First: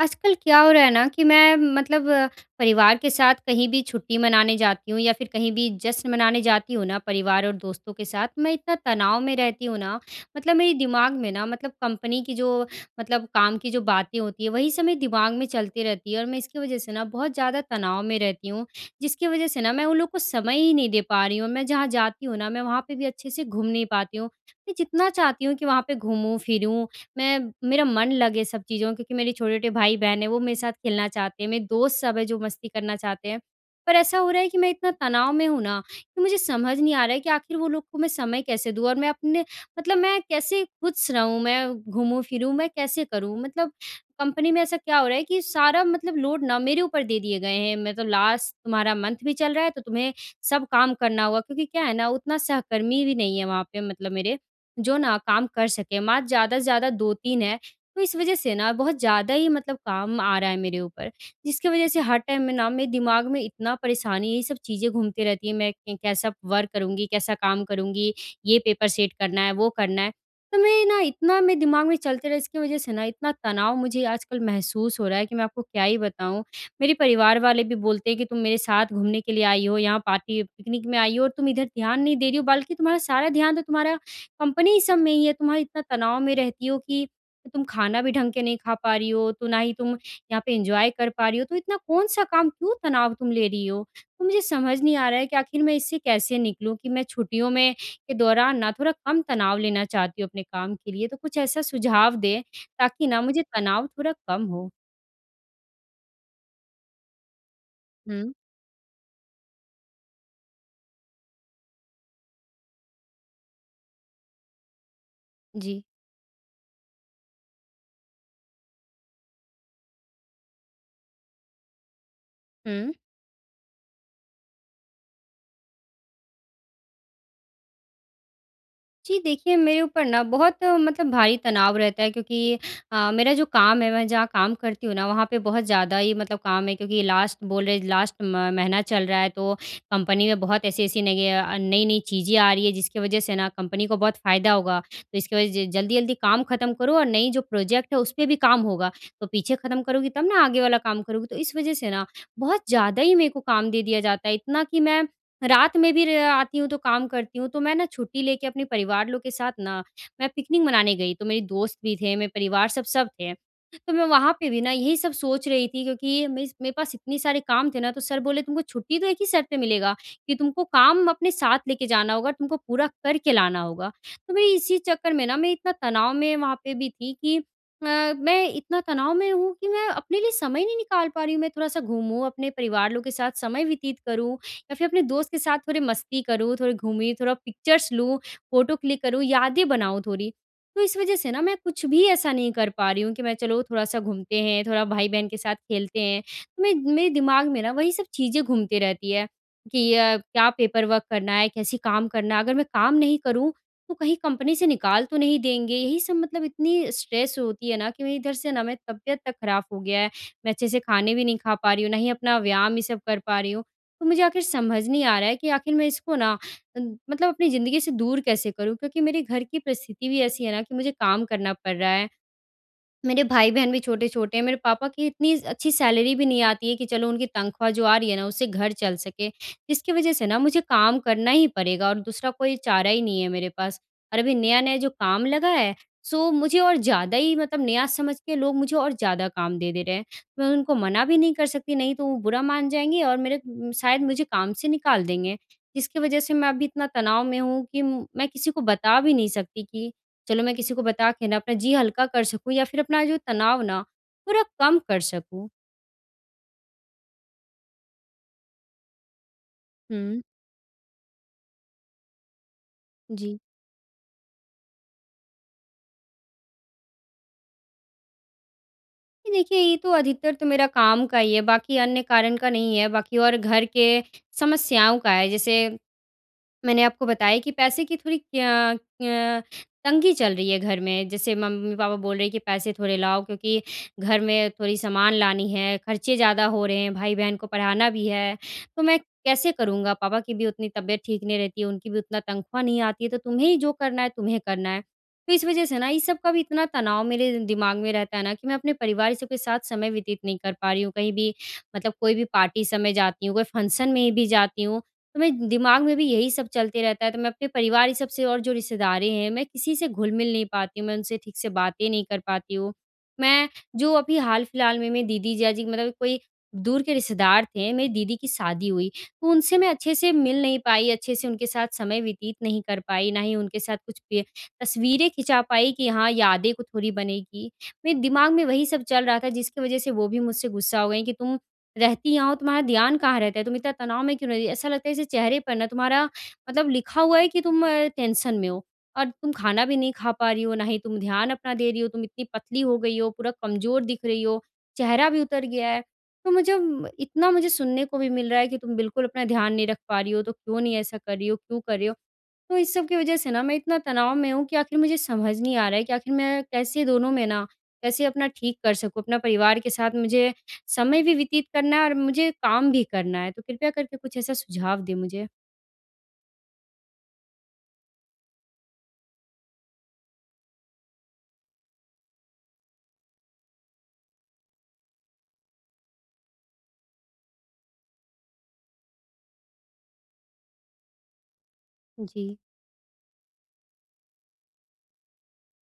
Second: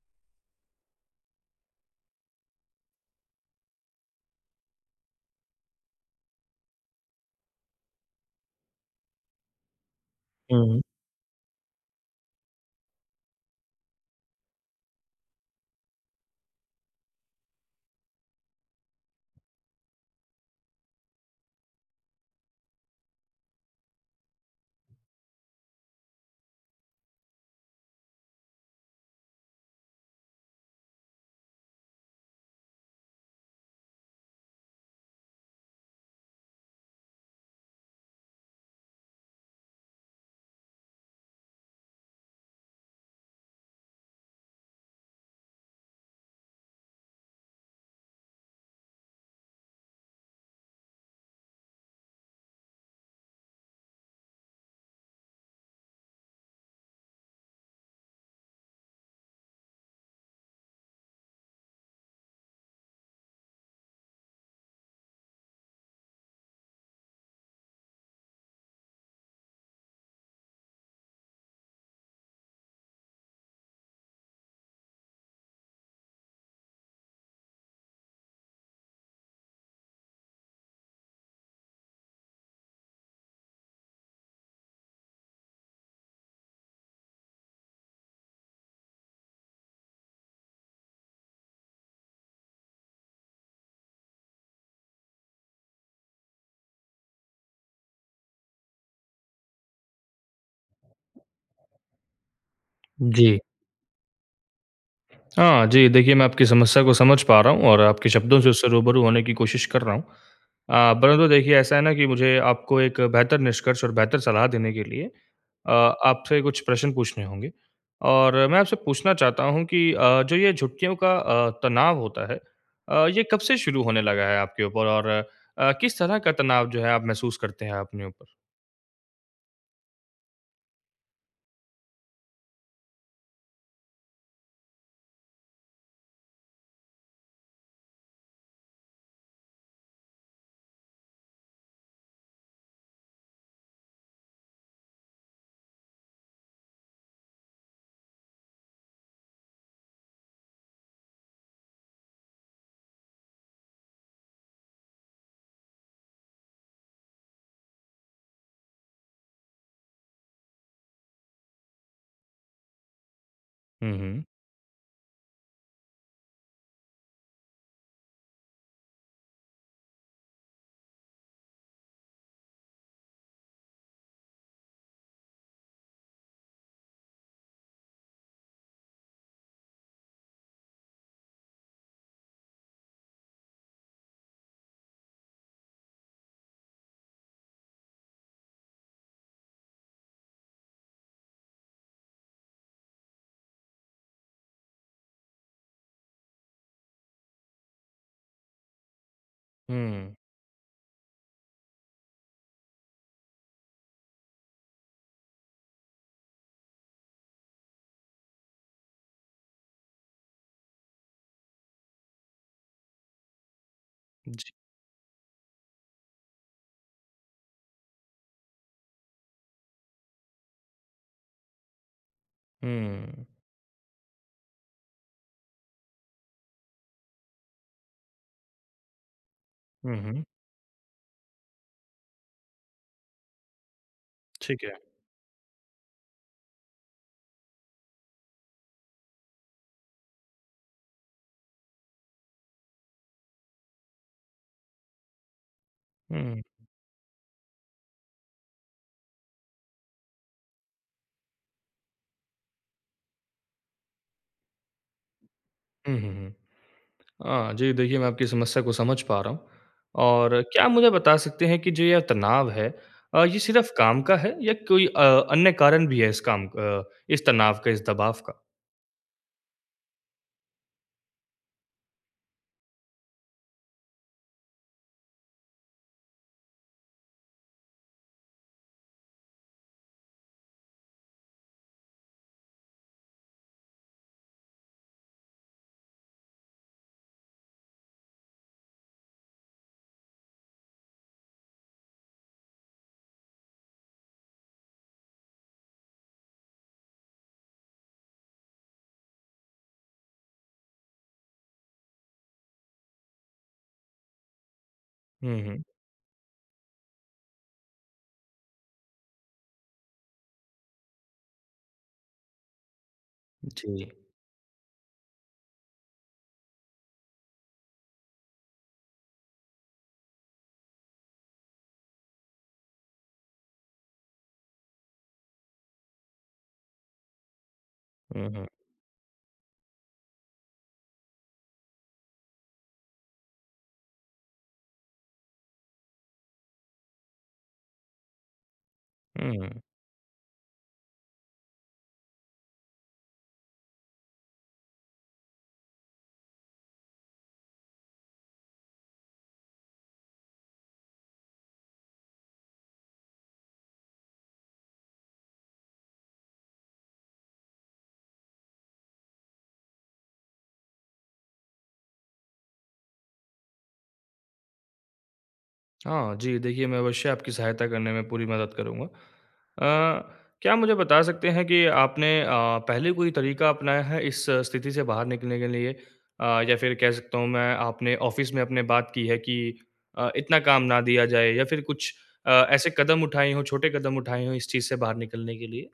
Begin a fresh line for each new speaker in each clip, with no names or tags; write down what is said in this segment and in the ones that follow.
आजकल क्या हो रहा है ना कि मैं मतलब परिवार के साथ कहीं भी छुट्टी मनाने जाती हूँ या फ़िर कहीं भी जश्न मनाने जाती हूँ ना परिवार और दोस्तों के साथ, मैं इतना तनाव में रहती हूँ ना मतलब
हुँ,
मेरे
हुँ।
दिमाग में ना मतलब कंपनी की जो मतलब काम की जो बातें होती हैं वही सब मेरे दिमाग में चलती रहती है और मैं इसकी वजह से ना बहुत ज़्यादा तनाव में रहती हूँ। जिसकी वजह से ना मैं उन लोगों को समय ही नहीं दे पा रही हूँ। मैं जहाँ जाती हूँ ना मैं वहाँ पे भी अच्छे से घूम नहीं पाती हुँ। मैं जितना चाहती हूँ कि वहाँ पे घूमूँ फ़िरूँ मैं मेरा मन लगे सब चीज़ों में क्योंकि मेरे छोटे-छोटे भाई बहन हैं वो मेरे साथ खेलना चाहते हैं मेरे दोस्त सब हैं जो मस्ती करना चाहते हैं। पर ऐसा हो रहा है कि मैं इतना तनाव में हूँ ना कि मुझे समझ नहीं आ रहा है कि आख़िर वो लोग को मैं समय कैसे दूँ और मैं अपने मतलब मैं कैसे खुश रहूँ मैं घूमूँ फिरूँ मैं कैसे करूँ। मतलब कंपनी में ऐसा क्या हो रहा है कि सारा मतलब लोड ना मेरे ऊपर दे दिए गए हैं मैं तो लास्ट तुम्हारा मंथ भी चल रहा है तो तुम्हें सब काम करना होगा क्योंकि क्या है ना उतना सहकर्मी भी नहीं है वहाँ पे मतलब मेरे जो ना काम कर सके। मात्र ज़्यादा से ज़्यादा 2-3 हैं। तो इस वजह से ना बहुत ज़्यादा ही मतलब काम आ रहा है मेरे ऊपर। जिसकी वजह से हर टाइम में ना मेरे दिमाग में इतना परेशानी है ये सब चीज़ें घूमती रहती है मैं कैसा वर्क करूँगी कैसा काम करूँगी ये पेपर सेट करना है वो करना है। तो मैं ना इतना मेरे दिमाग में चलते रहे इसकी वजह से ना इतना तनाव मुझे आजकल महसूस हो रहा है कि मैं आपको क्या ही बताऊँ। मेरे परिवार वाले भी बोलते हैं कि तुम मेरे साथ घूमने के लिए आई हो यहाँ पार्टी पिकनिक में आई हो और तुम इधर ध्यान नहीं दे रही हो बल्कि तुम्हारा सारा ध्यान तो तुम्हारा कंपनी सब में ही है। तुम्हारा इतना तनाव में रहती हो कि तुम खाना भी ढंग के नहीं ख़ा पा रही हो तो ना ही तुम यहाँ पे एन्जॉय कर पा रही हो तो इतना कौन-सा काम? क्यों तनाव तुम ले रही हो? तो मुझे समझ नहीं आ रहा है कि आख़िर मैं इससे कैसे निकलूँ कि मैं छुट्टियों में के दौरान ना थोड़ा कम तनाव लेना चाहती हूँ अपने काम के लिए। तो कुछ ऐसा सुझाव दें ताकि ना
जी।
मुझे तनाव थोड़ा कम हो।
हाँ जी। देखिए, मैं आपकी समस्या को समझ पा रहा हूँ और आपके
हुँ।
शब्दों से उससे रूबरू होने की कोशिश कर रहा हूँ। अ, पहले तो देखिए ऐसा है ना कि मुझे आपको एक बेहतर निष्कर्ष और बेहतर सलाह देने के लिए अ,
जी।
आपसे कुछ प्रश्न पूछने होंगे। और मैं आपसे पूछना चाहता हूँ कि अ, जो ये छुट्टियों का अ, तनाव होता है
हुँ।
अ, ये कब से शुरू होने लगा है आपके ऊपर और अ, किस तरह का तनाव जो है आप महसूस करते हैं अपने ऊपर?
जी, देखिए मेरे ऊपर ना बहुत मतलब भारी तनाव रहता है क्योंकि अ, मेरा जो काम है मैं जहाँ काम करती हूँ ना, वहाँ पे बहुत ज़्यादा ही मतलब काम है। क्योंकि लास्ट बोल रहे हैं, लास्ट म महीना चल रहा है, तो कंपनी में बहुत ऐसी-ऐसी नई य अ, नई-नई चीज़ें आ रही हैं जिसकी वजह से ना कंपनी को बहुत फ़ायदा होगा। तो इसकी वज़ह से ज जल्दी-जल्दी काम खत्म करो और नई जो प्रोजेक्ट है उस पे भी काम होगा। तो पीछे खत्म करोगी तब ना आगे वाला काम करोगी। तो इस वज़ह से ना बहुत ज़्यादा ही मेरे को काम दे दिया जाता है, इतना कि मैं रात में भी रे आती हूँ तो काम करती हूँ। तो मैं ना छुट्टी लेके अपने परिवार लोग के साथ ना मैं पिकनिक मनाने गई, तो मेरे दोस्त भी थे, मेरे परिवार, सब सब थे।
हुँ,
तो मैं
हुँ।
वहाँ पे भी ना यही सब सोच रही थी क्योंकि मेस मेरे पास इतने सारे काम थे ना, तो सर बोले तुमको छुट्टी तो एक ही शर्त पे मिलेगा कि तुमको काम अपने साथ लेके जाना होगा, तुमको पूरा करके लाना होगा। तो मैं इसी चक्कर में ना, मैं इतना तनाव में वहाँ पे भी थी कि अ, मैं इतना तनाव में हूँ कि मैं अपने लिए समय नहीं निकाल पा रही हूँ। मैं थोड़ा-सा घूमूँ अपने परिवार लोग के साथ समय व्यतीत करूँ या फिर अपने दोस्त के साथ थोड़ी मस्ती करूँ, थोड़ी घूमी, थोड़ा पिक्चर्स लूँ, फोटो क्लिक करूँ, यादें बनाऊँ थोड़ी। तो इस वज़ह से ना मैं कुछ भी ऐसा नहीं कर पा रही हूँ कि मैं चलो थोड़ा-सा घूमते हैं, थोड़ा भाई-बहन के साथ खेलते हैं। मैं मेरे दिमाग में ना वही सब चीज़ें घूमते रहती है कि
हुँ।
अ, क्या पेपर वर्क करना है? कैसे काम करना है? अगर मैं काम नहीं करूँ तो कहीं कंपनी से निकाल तो नहीं देंगे? यही सब मतलब इतनी स्ट्रेस होती है ना कि मैं इधर से ना मैं तबीयत तक खराब हो गया है। मैं अच्छे से खाने भी नहीं खा पा रही हूँ, ना ही अपना व्यायाम ये सब कर पा रही हूँ। तो मुझे आखिर
जी।
समझ नहीं आ रहा है कि आखिर मैं इसको ना अ, मतलब अपनी ज़िंदगी से दूर कैसे करूँ? क्योंकि मेरे घर की परिस्थिति भी ऐसी है ना कि मुझे काम करना पड़ रहा है। मेरे
हुँ।
भाई-बहन भी छोटे-छोटे हैं, मेरे पापा की इतनी स अच्छी सैलरी भी नहीं आती है कि चलो उनकी तनख़्वाह जो आ रही है ना, उससे घर चल सके। इसकी
हुँ,
वज़ह
हुँ।
से ना मुझे काम करना ही पड़ेगा और दूसरा कोई चारा ही नहीं है मेरे पास। और अभी
ठीक
नया-नया
है।
जो काम लगा है सो मुझे और ज़्यादा ही मतलब नया समझ के लोग मुझे और ज़्यादा काम दे दे रहे हैं। मैं उनको मना भी नहीं कर सकती नहीं तो वो बुरा मान जाएँगे और मेरे उम, शायद मुझे काम से निकाल देंगे। जिसकी वज़ह से
हुँ।
मैं अभी इतना तनाव में हूँ कि म मैं किसी को बता भी नहीं सकती कि चलो मैं किसी को बता के ना अपना जी हल्का कर सकूँ या फिर अपना जो तनाव ना थोड़ा कम कर सकूँ।
हुँ, हुँ, हुँ। अ, जी, देखिए मैं आपकी समस्या को समझ पा रहा हूँ।
हुँ।
और क्या आप मुझे बता सकते हैं कि जो यह तनाव है, अ, ये
जी।
सिर्फ़ काम का है या कोई अ, अन्य कारण भी है इस काम अ, इस तनाव का इस दबाव का?
जी, देखिए ये तो अधिकतर तो मेरा काम का ही है बाकी अन्य कारण का नहीं है, बाकी और घर के समस्याओं का है जैसे मैंने आपको बताया कि पैसे की थोड़ी क्य क्य तंगी चल रही है घर में, जैसे मम्मी-पापा बोल रहे हैं कि पैसे थोड़े लाओ क्योंकि घर में थोड़ी सामान लानी है, खर्चे ज़्यादा हो रहे हैं, भाई-बहन को पढ़ाना भी है। तो मैं कैसे करूँगा पापा की भी उतनी तबियत ठीक नहीं रहती है, उनकी भी उतना तनख़्वाह नहीं आती है, तो तुम्हें ही जो करना है तुम्हें करना है। तो इस वज़ह से ना ये सब का भी इतना तनाव मेरे दिमाग़ में रहता है ना कि मैं अपने परिवार सब के साथ समय व्यतीत नहीं कर पा रही हूँ, कहीं भी मतलब कोई भी पार्टी सब जाती हूँ, कोई फंक्शन में भी जाती हूँ, तो
हुँ,
मैं
हुँ।
दिमाग़ में भी यही सब चलते रहता है। तो मैं अपने परिवार ये सब से और जो रिश्तेदारें हैं मैं किसी से घुल मिल नहीं पाती हूँ, मैं उनसे ठीक से बातें नहीं कर पाती हूँ। मैं
जी।
जो अभी हाल फ़िलहाल में मेरी दीदी जीजा जी मतलब कोई दूर के रिश्तेदार थे, मेरी दीदी की शादी हुई, तो उनसे मैं अच्छे से मिल नहीं पाई, अच्छे से उनके साथ समय व्यतीत नहीं कर पाई, ना ही उनके साथ कुछ पय तस्वीरें खिंचा पाई कि हाँ, यादें को थोड़ी बनेंगी। मेरे
हुँ,
दिमाग़ में
हुँ।
वही सब चल रहा था जिसकी वज़ह से वो भी मुझसे गुस्सा हो गई कि तुम रहती यहाँ हो, तुम्हारा ध्यान कहाँ रहता है? तुम इतना तनाव में क्यों रहती, ऐसा लगता है जैसे चेहरे पर ना तुम्हारा मतलब लिखा हुआ है कि तुम अ, टेंशन में हो। और तुम
हुँ, हुँ।
खाना भी नहीं खा पा रही हो, ना ही तुम ध्यान अपना दे रही हो, तुम इतनी पतली हो गई हो, पूरा कमज़ोर दिख रही हो, चेहरा भी उतर गया है। तो मुझे म इतना मुझे सुनने को भी मिल रहा है कि तुम बिल्कुल अपना ध्यान नहीं रख पा रही हो, तो क्यों नहीं ऐसा कर रही हो, क्यों कर रही हो? तो इस सब की वज़ह से ना मैं इतना तनाव में हूँ कि आख़िर मुझे समझ नहीं आ रहा है कि आख़िर मैं कैसे दोनों में ना कैसे अपना ठीक कर सकूँ, अपना परिवार के साथ मुझे समय भी व्यतीत करना है और मुझे काम भी करना है, तो कृपया करके कुछ ऐसा सुझाव दें मुझे?
हाँ जी, देखिए, मैं अवश्य आपकी सहायता करने में पूरी मदद करूँगा। अ, क्या आप मुझे बता सकते हैं कि आपने अ, पहले कोई तरीका अपनाया है इस स्थिति से बाहर निकलने के लिए? अ, या फिर कह सकता हूँ मैं आपने ऑफ़िस में अपने बात की है, कि अ, इतना काम ना दिया जाए? या फिर कुछ अ,
जी।
ऐसे कदम उठाए हो, छोटे कदम उठाए हो इस चीज़ से बाहर निकलने के लिए?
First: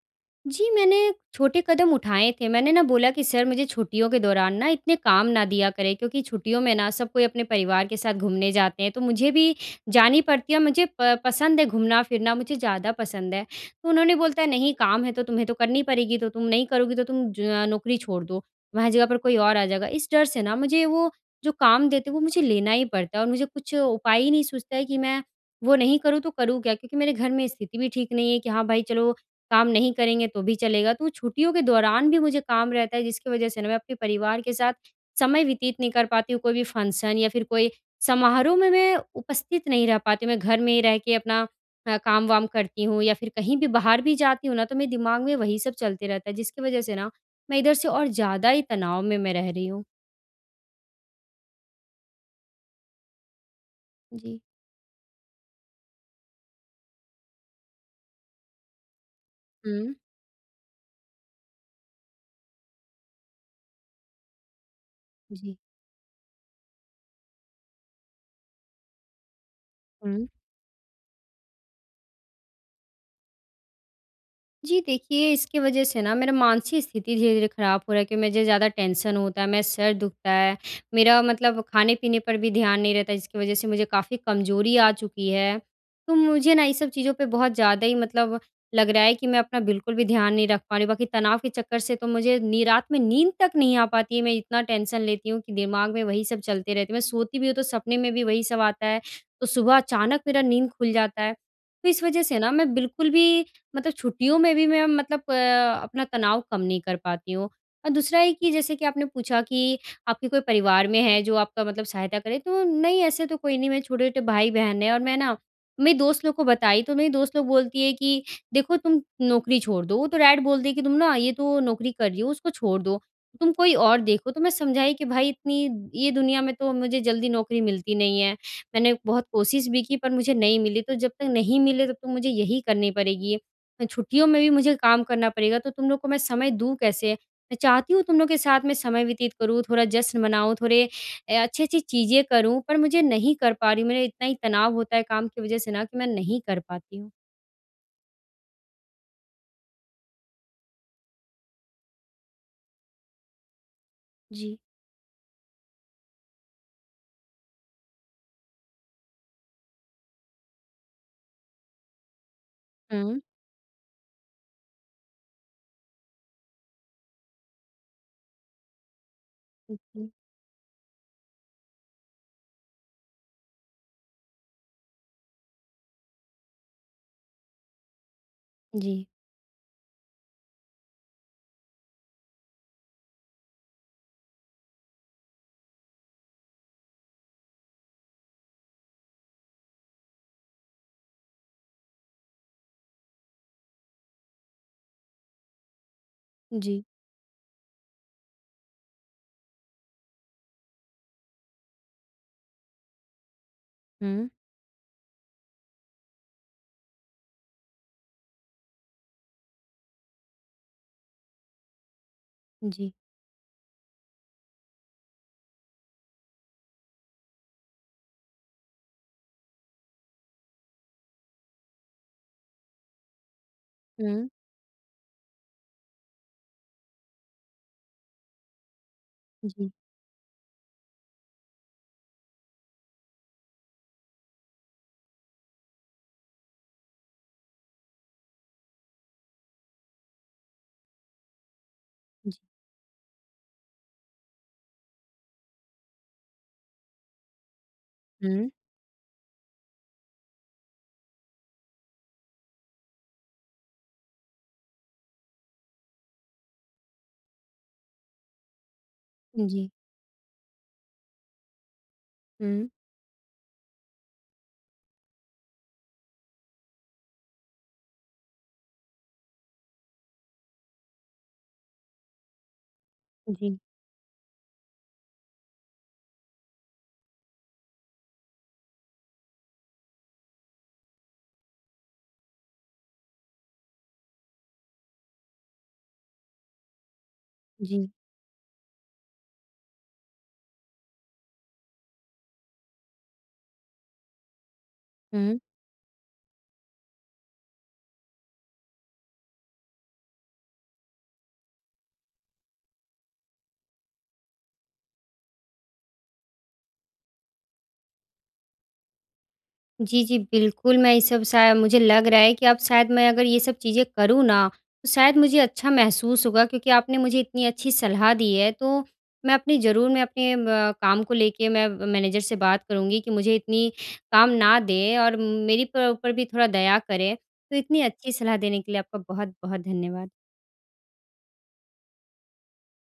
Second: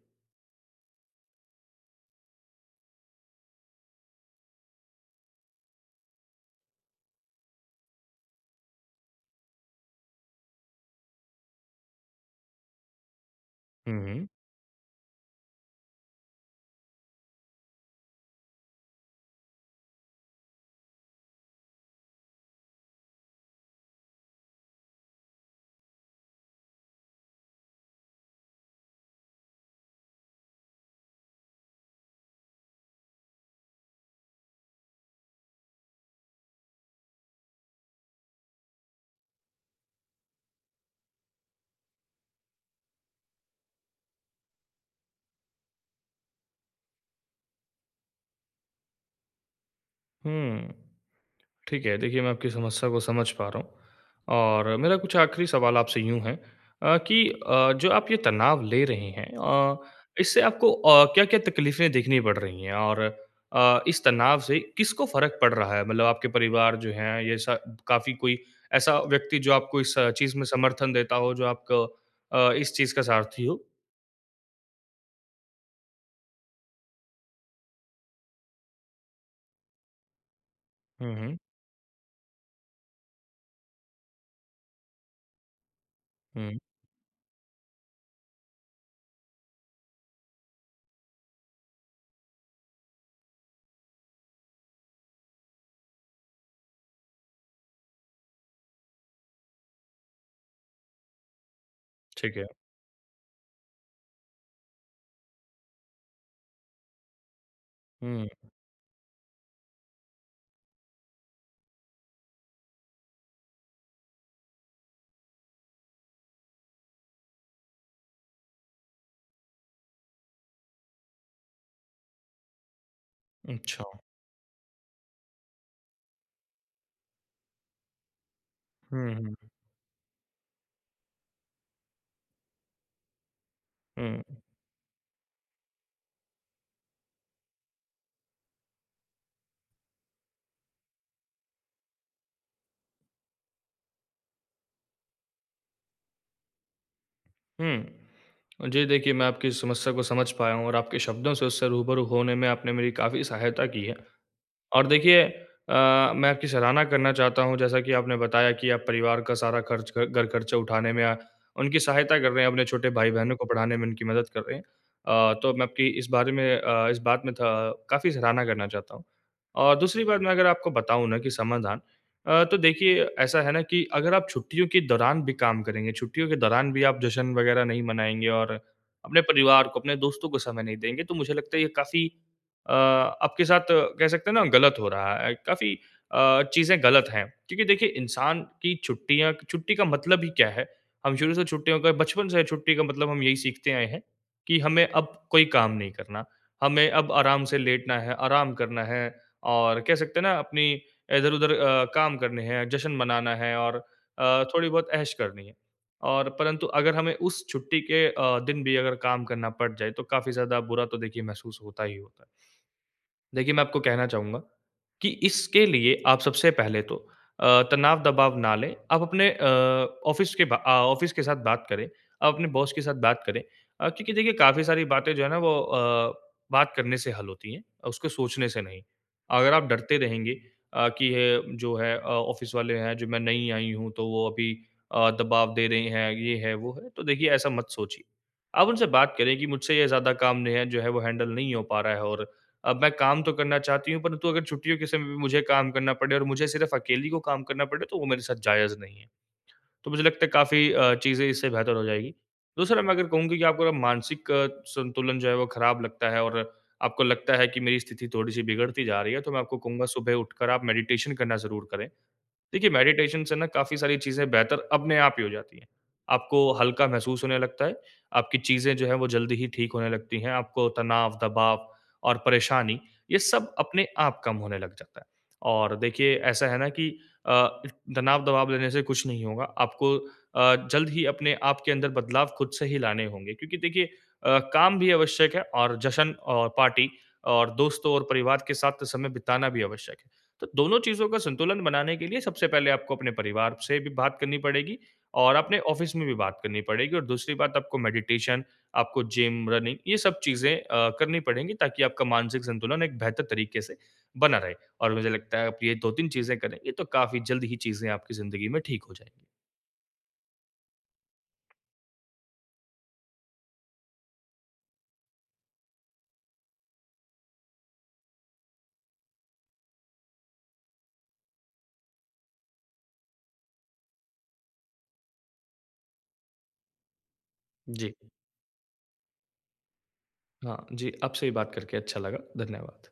जी, मैंने छोटे कदम उठाए थे, मैंने ना बोला कि, "सर मुझे छुट्टियों के दौरान ना इतने काम ना दिया करें क्योंकि छुट्टियों में ना सब कोई अपने परिवार के साथ घूमने जाते हैं, तो मुझे भी जानी पड़ती है, मुझे प पसंद है घूमना-फिरना मुझे ज़्यादा पसंद है।" तो
हुँ,
उन्होंने
हुँ।
बोलता है, "नहीं, काम है तो तुम्हें तो करनी पड़ेगी तो तुम नहीं करोगी तो तुम ज नौकरी छोड़ दो, तुम्हारे जगह पर कोई और आ जाएगा।" इस डर से ना मुझे वो जो काम देते हैं, वो मुझे लेना ही पड़ता है और मुझे कुछ उपाय ही नहीं सूझता है कि मैं वो नहीं करूँ, तो करूँ क्या? क्योंकि मेरे घर में स्थिति भी ठीक नहीं है, कि हाँ भाई चलो काम नहीं करेंगे तो भी चलेगा। तो, छुट्टियों के दौरान भी मुझे काम रहता है जिसकी वज़ह से ना मैं अपने परिवार के साथ समय व्यतीत नहीं कर पाती हूँ, कोई भी फ़ंक्शन या फिर कोई समारोह में मैं उपस्थित नहीं रह पाती हूँ। मैं घर में ही रह के अपना अ, काम-वाम करती हूँ या फिर कहीं भी बाहर भी जाती हूँ ना, तो मेरे दिमाग में वही सब चलते रहता है जिसकी वज़ह से ना, मैं इधर से और ज़्यादा ही तनाव में मैं रह रही हूँ।
हुँ, ठीक है। देखिए मैं आपकी समस्या को समझ पा रहा हूँ
जी।
और मेरा कुछ आख़िरी सवाल आपसे यूँ है अ, कि अ, जो आप ये तनाव ले रहे हैं अ,
हुँ।
इससे आपको अ, क्या-क्या तकलीफ़ें देखनी पड़ रही हैं? और अ, इस तनाव से किसको फ़र्क पड़
जी।
रहा है मतलब आपके परिवार जो है, ये स काफ़ी कोई ऐसा व्यक्ति जो आपको इस
हुँ।
चीज़ में समर्थन देता हो जो आपको अ, इस चीज़ का सारथी हो?
जी देखिए, इसकी वज़ह से ना मेरा मानसिक स्थिति धीरे-धीरे ख़राब हो रहा है क्योंकि मुझे ज़्यादा टेंशन होता है मैं सर दुखता है।
हुँ,
मेरा
हुँ।
मतलब खाने-पीने पर भी ध्यान नहीं रहता जिसकी वज़ह से मुझे काफ़ी कमज़ोरी आ चुकी है। तो मुझे
हुँ।
ना ये सब चीज़ों पे बहुत ज़्यादा ही मतलब लग रहा है कि मैं अपना बिल्कुल भी ध्यान नहीं रख पा रही हूँ। बाकी तनाव के चक्कर से तो मुझे नी रात में नींद तक नहीं आ पाती है मैं इतना टेंशन लेती हूँ कि दिमाग़ में वही सब चलते रहते हैं। मैं सोती भी हूँ तो सपने में भी वही सब आता है, तो सुबह अचानक मेरा नींद खुल जाता है। तो इस वज़ह
ठीक
से
है।
ना मैं बिल्कुल भी मतलब छुट्टियों में भी मैं मतलब अ, अपना तनाव कम नहीं कर पाती हूँ। और दूसरा है
हुँ।
कि जैसे कि आपने पूछा कि आपके कोई परिवार में है जो आपका मतलब सहायता करे तो नहीं ऐसे तो कोई नहीं मेरे छोटे-छोटे भाई बहन हैं और मैं ना, मेरी दोस्त लोग को बताई, तो मेरी दोस्त लोग बोलती है कि, "देखो तुम नौकरी छोड़ दो, वो तो डायरेक्ट बोलती है कि तुम ना ये तो नौकरी कर रही हो उसको छोड़ दो। तुम कोई
अच्छा।
और देखो।" तो मैं समझाई कि, "भाई इतनी ये दुनिया में तो मुझे जल्दी नौकरी मिलती नहीं है।" मैंने
हुँ,
बहुत
हुँ।
कोशिश भी की पर मुझे नहीं मिली तो जब तक नहीं मिले तब तो मुझे यही करनी पड़ेगी। छुट्टियों
हुँ।
में भी मुझे काम करना पड़ेगा तो तुम लोग को मैं समय दूँ कैसे? मैं चाहती हूँ तुम लोग के साथ में समय व्यतीत करूँ, थोड़ा जश्न मनाऊँ थोड़े अ अच्छी-अच्छी चीज़ें करूँ पर मुझे नहीं कर पा रही हूँ। मेरा इतना ही तनाव होता है काम की वज़ह से ना कि मैं नहीं कर पाती हूँ।
हुँ, जी देखिए मैं आपकी समस्या को समझ पाया हूँ और आपके शब्दों से उससे रूबरू होने में आपने मेरी काफ़ी सहायता की है।
जी।
और देखिए अ, मैं आपकी सराहना करना चाहता हूँ जैसा कि आपने बताया कि आप परिवार का सारा ख़र्च घर ख़र्चा उठाने में या उनकी सहायता कर रहे हैं अपने छोटे
हुँ।
भाई-बहनों को पढ़ाने में उनकी मदद कर रहे हैं अ, तो मैं आपकी इस बारे में अ, इस बात में अ, काफ़ी सराहना करना चाहता हूँ।
उ,
और दूसरी
जी।
बात मैं अगर आपको बताऊँ ना कि समाधान अ, तो देखिए ऐसा है ना कि अगर आप छुट्टियों के दौरान भी काम करेंगे, छुट्टियों के दौरान भी आप जश्न वग़ैरह नहीं मनाएँगे और
जी।
अपने परिवार को, अपने दोस्तों को समय नहीं देंगे तो मुझे लगता है ये काफ़ी अ, आपके साथ कह सकते हैं ना ग़लत हो रहा है। काफ़ी अ, चीज़ें ग़लत हैं क्योंकि देखिए इंसान की छुट्टियाँ छुट्टी का मतलब ही क्या है? हम शुरू से छुट्टियों का बचपन से छुट्टी का मतलब हम यही सीखते आए हैं कि हमें अब कोई काम नहीं करना।
जी।
हमें अब आराम से लेटना है आराम करना है और कह सकते हैं ना अपनी इधर-उधर अ, काम करने है जश्न मनाना है और
हुँ।
अ, थोड़ी बहुत ऐश करनी है। और परंतु अगर हमें उस छुट्टी के अ, दिन भी अगर काम करना पड़ जाए तो काफ़ी ज़्यादा बुरा तो देखिए महसूस होता ही होता है।
जी।
देखिए मैं आपको कहना चाहूँगा कि इसके लिए आप सबसे पहले तो अ, तनाव दबाव ना लें आप अपने अ, ऑफ़िस के बा अ, ऑफ़िस के साथ बात करें, आप अपने बॉस के साथ बात करें। अ, क्योंकि
हुँ।
देखिए काफ़ी सारी बातें जो है ना वो अ, बात करने से हल होती हैं, उसको सोचने से नहीं। अगर आप
जी।
डरते रहेंगे अ, कि ये जो है अ, ऑफ़िस वाले हैं, जो मैं नई आयी हूँ तो वो अभी अ, दबाव दे रहे हैं, ये है, वो है तो देखिए ऐसा मत सोचिए। आप उनसे बात करें कि मुझसे ये ज़्यादा काम नहीं है, जो है वो हैंडल नहीं हो पा रहा है और
जी।
अब मैं काम तो करना चाहती हूँ परंतु अगर छुट्टियों के समय भी मुझे काम करना पड़े और मुझे सिर्फ़ अकेली को काम करना पड़े तो वो मेरे साथ
हुँ।
जायज़ नहीं है। तो मुझे लगता है काफ़ी अ, चीज़ें इससे बेहतर हो जाएँगी। दूसरा मैं अगर कहूँ कि आपको मानसिक संतुलन जो है वो ख़राब लगता है और आपको लगता है कि मेरी स्थिति थोड़ी-सी बिगड़ती जा रही है, तो मैं
उ,
आपको
जी।
कहूँगा सुबह उठकर आप मेडिटेशन करना ज़रूर करें।
हुँ।
देखिए मेडिटेशन से ना काफ़ी सारी चीज़ें बेहतर अपने आप ही हो जाती हैं। आपको हल्का महसूस होने लगता है, आपकी चीज़ें जो है वो जल्दी ही ठीक होने लगती हैं आपको तनाव, दबाव और परेशानी ये
उ,
सब
जी।
अपने आप कम होने लग जाता है। और देखिए ऐसा है ना कि अ, तनाव दबाव लेने से कुछ नहीं होगा आपको अ, जल्द ही अपने आप के अंदर बदलाव ख़ुद से ही लाने होंगे क्योंकि देखिए अ, काम भी आवश्यक है जश्न और पार्टी और
जी।
दोस्तों और परिवार के साथ समय बिताना भी आवश्यक है। तो दोनों चीज़ों का संतुलन बनाने के लिए सबसे पहले आपको अपने परिवार से भी बात करनी पड़ेगी और
हुँ।
अपने ऑफ़िस में भी बात करनी पड़ेगी और दूसरी बात आपको मेडिटेशन आपको जिम, रनिंग ये सब चीज़ें अ, करनी पड़ेंगी ताकि आपका मानसिक संतुलन एक बेहतर तरीक़े से बना रहे और मुझे लगता है आप ये 2-3 चीज़ें करेंगी, ये तो काफ़ी जल्द ही चीज़ें आपकी ज़िंदगी में ठीक हो जाएँगी।
जी, जी, बिल्कुल, मैं ये सब शा मुझे लग रहा है कि अब शायद मैं अगर ये सब चीज़ें करूँ ना तो शायद मुझे अच्छा महसूस होगा क्योंकि आपने मुझे इतनी अच्छी सलाह दी है। तो मैं अपनी ज़रूर मैं अपने म काम को लेके मैं मैनेजर से बात करूँगी कि मुझे इतनी काम ना दें और मेरी पु ऊपर भी थोड़ा दया करें। तो इतनी
जी।
अच्छी सलाह देने के लिए आपका बहुत-बहुत धन्यवाद।
हाँ। जी, आपसे ही बात करके अच्छा लगा। धन्यवाद।